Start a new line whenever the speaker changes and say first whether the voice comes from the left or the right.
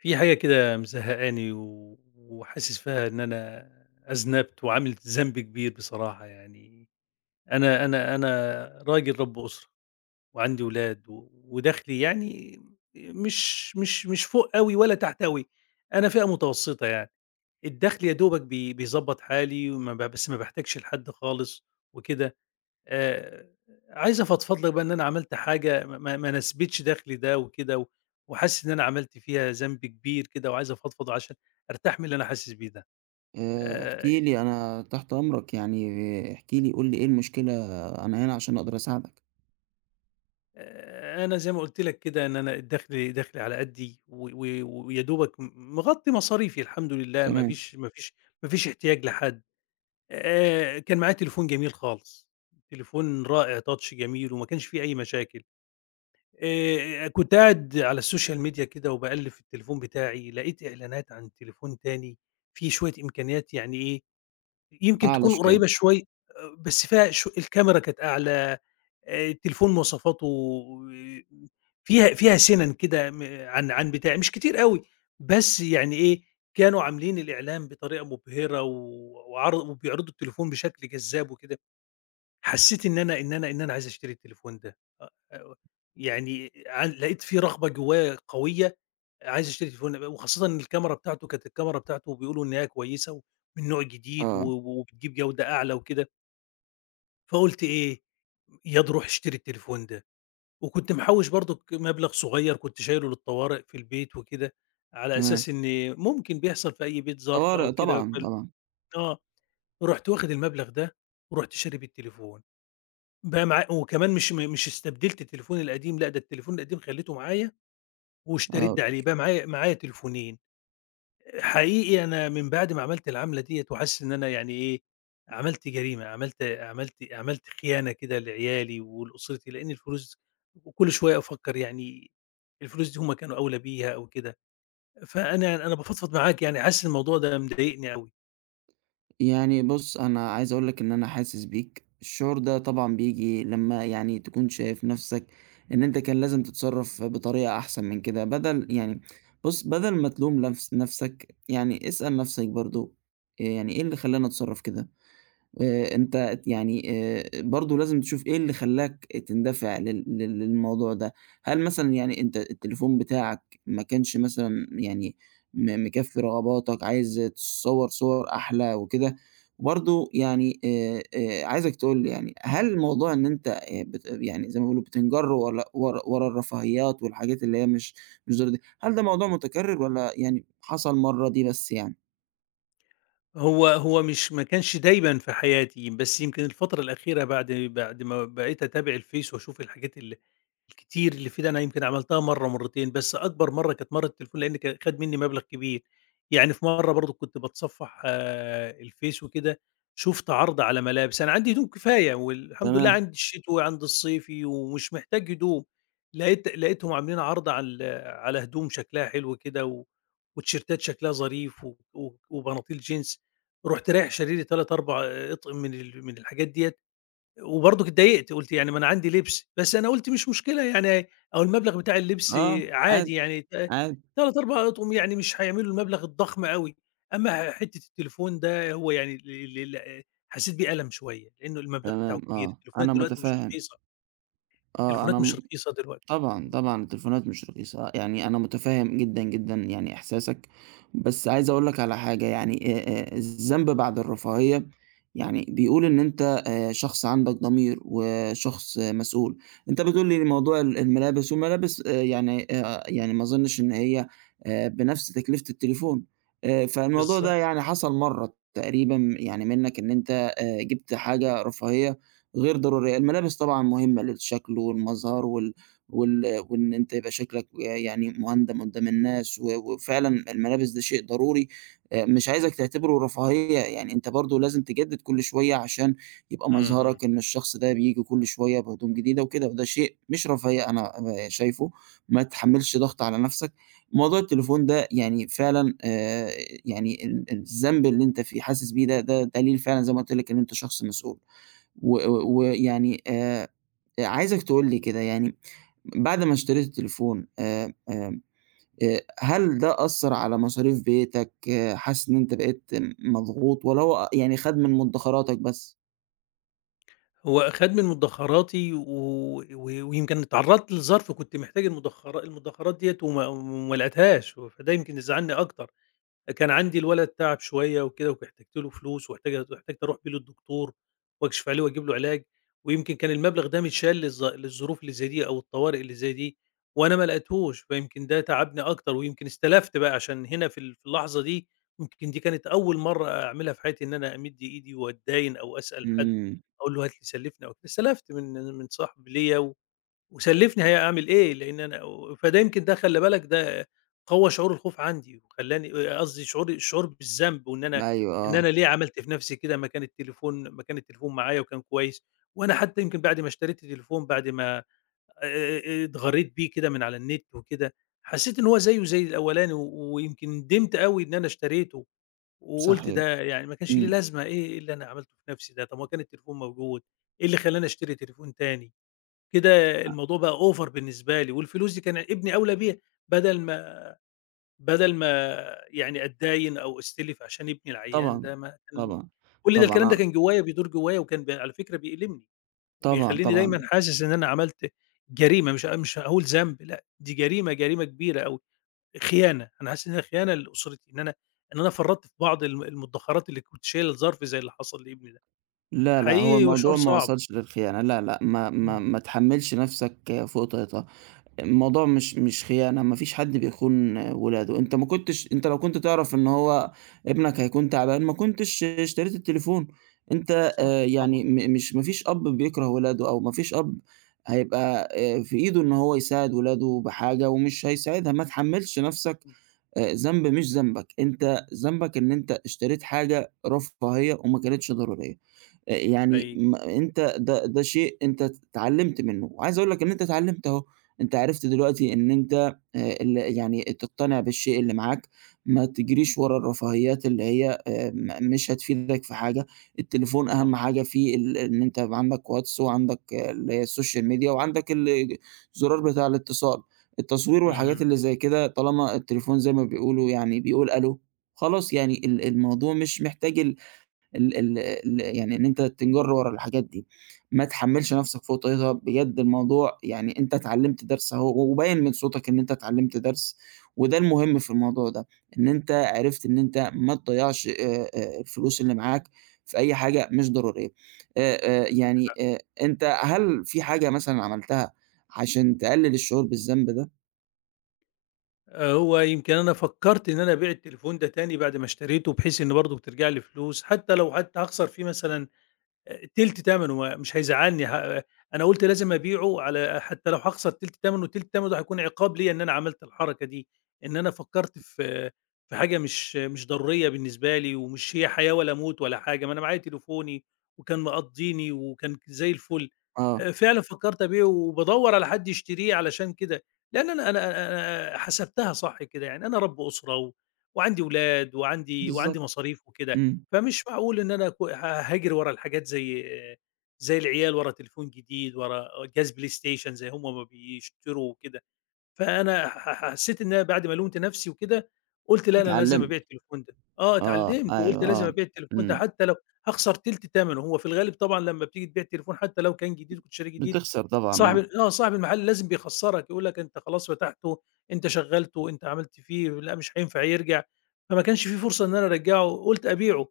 left: في حاجة كده مزهقاني و... وحاسس فيها إن أنا أذنبت وعملت ذنب كبير، بصراحة يعني. أنا راجل رب أسرة، وعندي ولاد، و... ودخلي يعني مش فوق قوي ولا تحت قوي. أنا فئة متوسطة، يعني الدخل يا دوبك بيظبط حالي، بس ما بحتاجش لحد خالص وكده. آآ، عايز أفضفض لك بقى إن أنا عملت حاجة ما ناسبتش دخلي ده وكده، و وحاسس إن أنا عملت فيها ذنب كبير كده، وعايز أفضفض عشان أرتاح من اللي أنا حاسس بيه ده.
right: احكِ
left: آآ،
right: لي أنا تحت أمرك، يعني احكِ لي قُل لي إيه المشكلة، أنا هنا عشان أقدر أساعدك.
left: أنا زي ما قُلت لك كده إن أنا دخلي على قدّي، و و ويا دوبك مغطّي مصاريفي، الحمد لله. ما
right: تمام،
left: فيش ما فيش ما فيش احتياج لحد. كان معايا تليفون جميل خالص، تليفون رائع touch جميل، وما كانش فيه أي مشاكل. كنت قاعد على السوشيال ميديا كده وباقلِّب في التليفون بتاعي، لقيت إعلانات عن تليفون تاني فيه شوية إمكانيات، يعني إيه، يمكن
right: أعلى
left: تكون
right: شوية،
left: قريّبة شوي، بس فيها الكاميرا كانت أعلى. التليفون مواصفاته فيها سِنَن كده، م عن عن بتاعي، مش كتير أوي، بس يعني إيه، كانوا عاملين الإعلان بطريقة مبهرة، و وعرض وبيعرضوا التليفون بشكل جذاب وكده. حسّيت إن أنا عايز أشتري التليفون ده، آه، يعني لقيت في رغبة جوايا قوية، عايز أشتري التليفون ده، وخاصةً إن الكاميرا بتاعته كانت، الكاميرا بتاعته بيقولوا إن هي كويسة ومن نوع جديد، و
right: آه،
left: و- وبتجيب جودة أعلى وكده. فقُلت إيه، ياض روح اشتري التليفون ده. وكنت محوّش برضُك مبلغ صغيّر كنت شايله للطوارئ في البيت وكده، على
right: تمام.
left: أساس إن ممكن بيحصل في أي بيت ظرف
right: طوارئ
left: أو كده،
right: طبعًا، طبعًا،
left: آه. رُحت واخد المبلغ ده ورُحت شاري بيه التليفون. بقى معايا، وكمان مش استبدلت تليفوني القديم، لأ، ده التليفون القديم خلّيته معايا واشتريت
right: آه.
left: ده عليه، بقى معايا تليفونين. حقيقي أنا من بعد ما عملت العَملة ديّة، وحاسس إن أنا يعني إيه، عملت جريمة، عملت خيانة كده لعيالي ولأسرتي، لإن الفلوس، وكل شوية أفكّر يعني الفلوس دي هم كانوا أولى بيها أو كده. فأنا بافضفض معاك يعني، حاسس الموضوع ده مضايقني أوي.
right: يعني بُص، أنا عايز أقول لك إن أنا حاسس بيك، الشعور ده طبعًا بييجي لمّا يعني تكون شايف نَفْسك إن أنت كان لازم تتصرّف بطريقة أحسن من كده، بدل يعني بُص، بدل ما تلوم نَفْسك، يعني اسأل نَفْسك برضه، يعني إيه اللي خلّاني أتصرّف كده؟ أنت يعني برضه لازم تشوف إيه اللي خلّاك تندفع لل لل للموضوع ده، هل مثلًا يعني أنت التليفون بتاعك ما كانش مثلًا يعني مكفّي رغباتك، عايز تتصوّر صور أحلى وكده؟ وبرضه يعني عايزك تقول لي يعني هل موضوع إن أنت بت يعني زي ما بيقولوا بتنجر ورا الرفاهيات والحاجات اللي هي مش ضرورية دي، هل ده موضوع متكرر والّا يعني حصل مرّة دي بس يعني؟
left: هو مش ما كانش دايمًا في حياتي، بس يمكن الفترة الأخيرة بعد ما بقيت أتابع الفيس وأشوف الحاجات الكتير اللي فيه ده، أنا يمكن عملتها مرّة، مرّتين، بس أكبر مرّة كانت مرّة التليفون، لإن خَد منّي مبلغ كبير. يعني في مرّة برضه كنت باتصفّح الفيس وكده، شُفت عرض على ملابس، أنا عندي هدوم كفاية والحمد لله،
right: تمام،
left: عندي الشتوي وعندي الصيفي ومش محتاج هدوم، لقيتهم عاملين عرض على هدوم شكلها حلو كده، و وتيشيرتات شكلها ظريف، و و وبناطيل جينز. رُحت رايح شاري لي 3، 4 أطقم من الحاجات ديّة، وبرضك اتضايقت، قُلت يعني ما أنا عندي لبس، بس أنا قُلت مش مشكلة يعني، أهو المبلغ بتاع اللبس
right: آه،
left: عادي
right: عادي،
left: يعني،
right: عادي.
left: 3، 4 أطقم يعني مش هيعملوا المبلغ الضخم أوي. أمّا حتّة التليفون ده هو يعني، ال ال ال حسّيت بيه ألم شوية، لإنه المبلغ بتاعه
right: تمام
left: كبير،
right: آه،
left: التليفونات
right: أنا
left: دلوقتي مش
right: متفهّم،
left: رخيصة،
right: آه، أنا
left: التليفونات مش
right: م
left: رخيصة دلوقتي.
right: طبعًا،
left: إمم.
right: طبعًا التليفونات مش رخيصة، يعني أنا متفهم جدًا، جدًا يعني إحساسك، بس عايز أقول لك على حاجة يعني الذنب بعد الرفاهية يعني بيقول إن أنت شخص عندك ضمير وشخص آه، مسؤول، أنت بتقول لي موضوع الملابس والملابس يعني يعني ما أظنش إن هي بنفس تكلفة التليفون، فالموضوع ده
left: بالضبط.
right: يعني حصل مرّة تقريبًا يعني منّك إن أنت جبت حاجة رفاهية غير ضرورية، الملابس طبعًا مهمة للشكل والمظهر وال وال وإن أنت يبقى شكلك يعني مهندم قدّام الناس وفعلًا الملابس ده شيء ضروري، مش عايزك تعتبره رفاهية، يعني أنت برضه لازم تجدد كل شوية عشان يبقى
left: اهم.
right: مظهرك إن الشخص ده بييجي كل شوية بهدوم جديدة وكده، وده شيء مش رفاهية أنا شايفه، ما تحمّلش ضغط على نَفْسك. موضوع التليفون ده يعني فعلًا يعني الذنب اللي أنت فيه حاسس بيه ده، ده دليل فعلًا زي ما قُلت لك إن أنت شخص مسؤول، و و- ويعني عايزك تقول لي كده يعني بعد ما اشتريت التليفون هل ده أثّر على مصاريف بيتك، آه، حاسس إن أنت بقيت مضغوط والّا هو يعني خَد من مدخراتك بس؟
left: هو خَد من مدخراتي، و و ويمكن اتعرّضت لظرف كنت محتاج المدخرات ديّة، وما لقيتهاش، فده يمكن اللي زعّلني أكتر. كان عندي الولد تعب شوية وكده، واحتجت له فلوس، واحتجت أروح بيه للدكتور وأكشف عليه وأجيب له علاج. ويمكن كان المبلغ ده متشال للظروف اللي زي دي أو الطوارئ اللي زي دي، وأنا ما لقيتهوش، فيمكن ده تعبني أكتر، ويمكن استلفت بقى عشان هنا في اللحظة دي. يمكن دي كانت أول مرة أعملها في حياتي، إن أنا أمد إيدي وأتداين أو أسأل حد
right: إمم،
left: أقول له هات لي سلفني أو كده. استلفت من صاحب ليا وسلّفني، هي أعمل إيه، لإن أنا، فده يمكن ده خلّي بالك ده قوّى شعور الخوف عندي، وخلّاني قصدي، الشعور بالذنب، وإن أنا
right: أيوه
left: إن
right: آه،
left: أنا ليه عملت في نفسي كده، ما كان التليفون معايا وكان كويس. وأنا حتى يمكن بعد ما اشتريت التليفون، بعد ما اتغرّيت بيه كده من على النت وكده، حسّيت إن هو زيه زي الأولاني، و ويمكن ندمت أوي إن أنا اشتريته، وقُلت
right: صحيح،
left: ده يعني ما كانش ليه
right: إمم،
left: لازمة، إيه اللي أنا عملته في نفسي ده، طَب ما كان التليفون موجود، إيه اللي خلّاني اشتري تليفون تاني؟ كده
right: أ
left: الموضوع بقى over بالنسبة لي، والفلوس دي كان ابني أولى بيها، بدل ما بدل ما يعني أتداين أو أستلف عشان ابني العيّان
right: طبعًا،
left: ده، ما كان الم
right: طبعًا،
left: كل ده
right: طبعًا
left: الكلام ده
right: آه،
left: كان جوايا، بيدور جوايا، وكان على فكرة بيألمني،
right: طبعًا،
left: وبيخلّيني
right: طبعًا،
left: دايمًا حاسس إن أنا عملت جريمة، مش هاقول ذنب، لأ، دي جريمة، جريمة كبيرة أوي، خيانة، أنا حاسس إنها خيانة لأسرتي، إن أنا فرّطت في بعض المدخرات اللي كنت شايلها الظرف زي اللي حصل لابني ده.
right: لا، لأ، هو
left: حقيقي هو شعور
right: الموضوع ما
left: صعب.
right: وصلش للخيانة، لا، لأ، ما ما
left: إمم.
right: ما تحمّلش نَفْسك فوق طاقتها. الموضوع مش خيانة، ما فيش حد بيخون ولاده، أنت ما كنتش أنت لو كنت تعرف إن هو ابنك هيكون تعبان ما كنتش اشتريت التليفون، أنت
left: صح طبعًا.
right: يعني م مش ما فيش أب بيكره ولاده أو ما فيش أب هيبقى في إيده إن هو يساعد ولاده بحاجة ومش هيساعدها، ما تحمّلش نَفْسك ذنب مش ذنبك، أنت ذنبك إن أنت اشتريت حاجة رفاهية وما كانتش ضرورية. يعني
left: حقيقي
right: أنت ده شيء أنت اتعلّمت منّه، وعايز أقول لك إن أنت اتعلّمت أهو، أنت عرفت دلوقتي إن أنت يعني تقتنع بالشيء اللي معاك، ما تجريش ورا الرفاهيات اللي هي مش هتفيدك في حاجة، التليفون
left: صح.
right: أهم حاجة فيه إن أنت يبقى عندك واتس وعندك السوشيال ميديا وعندك الزرار بتاع الاتصال، التصوير والحاجات
left: اهم.
right: اللي زي كده طالما التليفون زي ما بيقولوا يعني بيقول ألو، خلاص يعني الموضوع مش محتاج ال ال ال ال يعني إن أنت تنجر ورا الحاجات دي، ما تحمّلش نَفْسك فوق طاقتها، بجد الموضوع يعني أنت اتعلّمت درس أهو وباين من صوتك إن أنت اتعلّمت درس، وده المهم في الموضوع ده، إن أنت عرفت إن أنت ما تضيّعش الفلوس اللي معاك في أي حاجة مش ضرورية. آآ
left: عندك
right: يعني أنت هل في حاجة مثلًا عملتها عشان تقلِّل الشعور بالذنب ده؟
left: هو يمكن أنا فكّرت إن أنا أبيع التليفون ده تاني بعد ما اشتريته، بحيث إن برضه بترجع لي فلوس، حتى لو، حتى هاخسر فيه مثلًا تِلت تمنه، ما مش هيزعّلني، أنا قُلت لازم أبيعه، حتى لو هاخسر تِلت تمنه، تِلت تمنه ده هيكون عقاب ليّا إن أنا عملت الحركة دي، إن أنا فكّرت في حاجة مش ضرورية بالنسبة لي ومش هي حياة ولا موت ولا حاجة، ما أنا معايا تليفوني وكان مقضّيني، وكان زي الفُل.
right: آه،
left: فعلًا فكّرت أبيعه وبادوّر على حد يشتريه علشان كده، لإن أنا حسبتها صح كده، يعني أنا رَب أسرة، و وعندي ولاد، وعندي
right: بالضبط،
left: مصاريف وكده،
right: إمم،
left: فمش معقول إن أنا ك ه هاجري ورا الحاجات، زي العيال ورا تليفون جديد، ورا جهاز بلاي ستيشن زي هم ما بيشتروا وكده، فأنا ح ح حسيت إن أنا بعد ما لومت نفسي وكده، قُلت لأ، أنا لازم
right: اتعلّمت،
left: أبيع التليفون ده، آه
right: آه،
left: اتعلمت،
right: أيوه،
left: وقُلت لازم
right: آه،
left: أبيع التليفون ده
right: إمم،
left: حتى لو هاخسر تِلت تمنه. هو في الغالب طبعًا لمّا بتيجي تبيع التليفون حتى لو كان جديد وكنت شاريه جديد،
right: بتخسر طبعًا،
left: صاحب
right: آه.
left: ال آه صاحب المحل لازم بيخسّرك، يقول لك أنت خلاص فتحته، أنت شغّلته، أنت عملت فيه، لأ مش هينفع يرجع، فما كانش في فرصة إن أنا أرجّعه، قُلت أبيعه.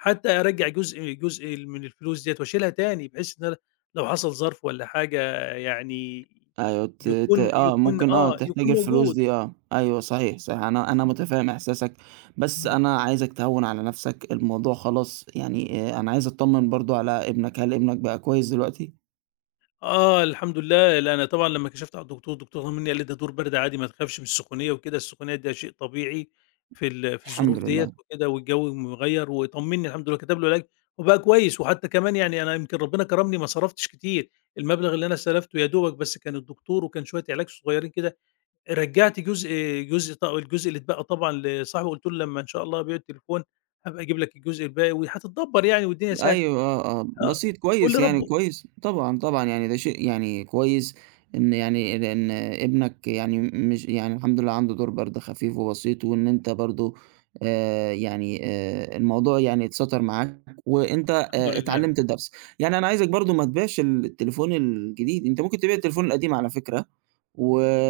left: حتى أرجّع جزء من الفلوس ديّة واشيلها تاني، بحيث إن أنا لو حصل ظرف والّا حاجة يعني
right: أيوه ت ت
left: يكون
right: آه،
left: يكون
right: ممكن آه،
left: آه،
right: تحتاج
left: يكون
right: الفلوس
left: موجود.
right: دي آه، أيوه صحيح، صحيح أنا
left: ف
right: متفهم إحساسك، بس
left: إمم.
right: أنا عايزك تهوّن على نفسك الموضوع خلاص يعني أنا عايز أتطمن برضه على ابنك، هل ابنك بقى كويس دلوقتي؟
left: آه، الحمد لله. لأ أنا طبعًا لمّا كشفت على الدكتور، الدكتور طمنّي، قال لي: "ده دور برد عادي، ما تخافش من السخونية وكده، السخونية ده شيء طبيعي في
right: الحمد
left: الظروف ديّة
right: لله.
left: وكده، والجو مغيّر." وطمنّي الحمد لله، كتب له علاج وبقى كويس. وحتى كمان يعني أنا يمكن ربنا كرمني، ما صرفتش كتير، المبلغ اللي أنا استلفته يا دوبك بس كان الدكتور وكان شوية علاج صغيّرين كده. رجّعت جزء جزء ط الجزء اللي اتبقى طبعًا لصاحبي، قُلت له: "لمّا إن شاء الله أبيع التليفون، هابقى أجيب لك الجزء الباقي وهتتدبّر يعني، والدنيا سهلة."
right: أيوه آه، آه،
left: آه،
right: بسيط
left: قُل
right: كويس يعني
left: لربُّه
right: كويس، طبعًا، طبعًا يعني ده شيء يعني كويس إن يعني لإن ابنك يعني مش يعني الحمد لله عنده دور برضه خفيف وبسيط، وإن أنت برضه يعني الموضوع يعني اتسَطر معاك وأنت
left: الحمد لله.
right: اتعلمت الدرس، يعني أنا عايزك برضه ما تبيعش التليفون الجديد، أنت ممكن تبيع التليفون القديم على فكرة،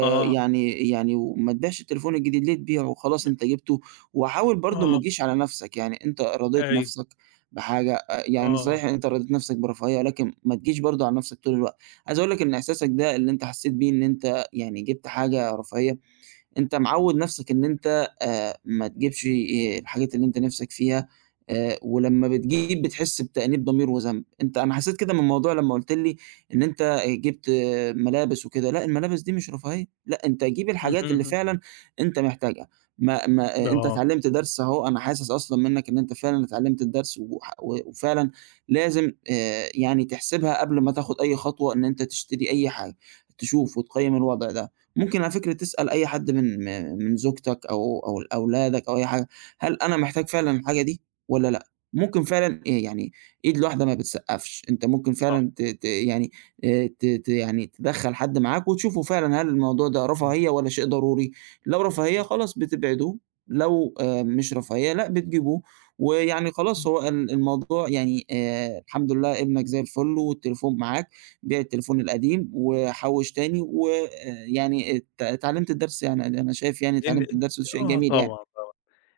left: آه،
right: يعني وما تبيعش التليفون الجديد، ليه تبيعه؟ خلاص
left: ي
right: أنت جِبته، وحاول برضه ما
left: آه،
right: تجيش على نَفْسك، يعني أنت رضيت
left: أيوه،
right: نَفْسك بحاجة يعني
left: آه.
right: صحيح أنت رضيت نَفْسك برفاهية، ولكن ما تجيش برضه على نَفْسك طول الوقت. عايز أقول لك إن إحساسك ده اللي أنت حسّيت بيه إن أنت يعني جِبت حاجة رفاهية، أنت معوّد نَفْسك إن أنت ما تجيبش الحاجات اللي أنت نِفْسك فيها، ولمّا بتجيب بتحس بتأنيب ضمير وذنب، أنا حسّيت كده من الموضوع لمّا قُلت لي إن أنت جِبت آه، ملابس وكده، لأ الملابس دي مش رفاهية، لأ أنت جيب
left: اهم،
right: الحاجات اللي
left: اهم.
right: فعلًا أنت محتاجها، ما ما آه، أنت
left: آه،
right: اتعلّمت درس أهو، أنا حاسس أصلًا منّك إن أنت فعلًا اتعلّمت الدرس وح و وفعلًا لازم يعني تحسبها قبل ما تاخُد أي خطوة إن أنت تشتري أي حاجة، تشوف وتقيّم الوضع ده. ممكن على فكرة تسأل أي حد من زوجتك أو أولادك أو أي حاجة، هل أنا محتاج فعلًا الحاجة دي والّا لأ؟ ممكن فعلًا يعني إيد الواحدة ما بتسقّفش، أنت ممكن
left: صح،
right: فعلًا ت ت يعني ت ت يعني تدخّل حد معاك وتشوفوا فعلًا هل الموضوع ده
left: إمم،
right: رفاهية والّا شيء ضروري، لو رفاهية
left: اهم.
right: خلاص بتبعدوه، لو مش رفاهية لأ بتجيبوه، ويعني خلاص هو الموضوع يعني الحمد لله ابنك زي الفل والتليفون معاك بيع التليفون القديم وحوّش تاني، ويعني اتعلّمت الدرس يعني أنا شايف يعني
left: دي ن
right: اتعلّمت الدرس
left: د
right: وده شيء
left: آه
right: جميل يعني.
left: طبعًا، طبعًا.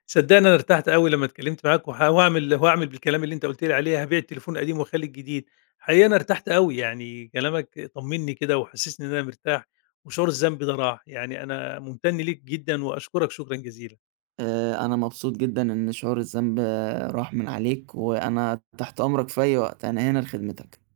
left: صدقني أنا ارتحت أوي لمّا اتكلمت معاك، وه وهاعمل وهاعمل بالكلام اللي أنت قُلت لي عليه، هابيع التليفون القديم واخلّي الجديد. حقيقي أنا ارتحت أوي، يعني كلامك طمّني كده وحسّسني إن أنا مرتاح وشعور الذنب ده راح. يعني أنا ممتن ليك جدًا وأشكرك شكرًا جزيلًا.
right: أنا مبسوط جدًا إن شعور الذنب آه، راح من عليك، وأنا تحت أمرك في أي وقت، أنا هنا لخدمتك.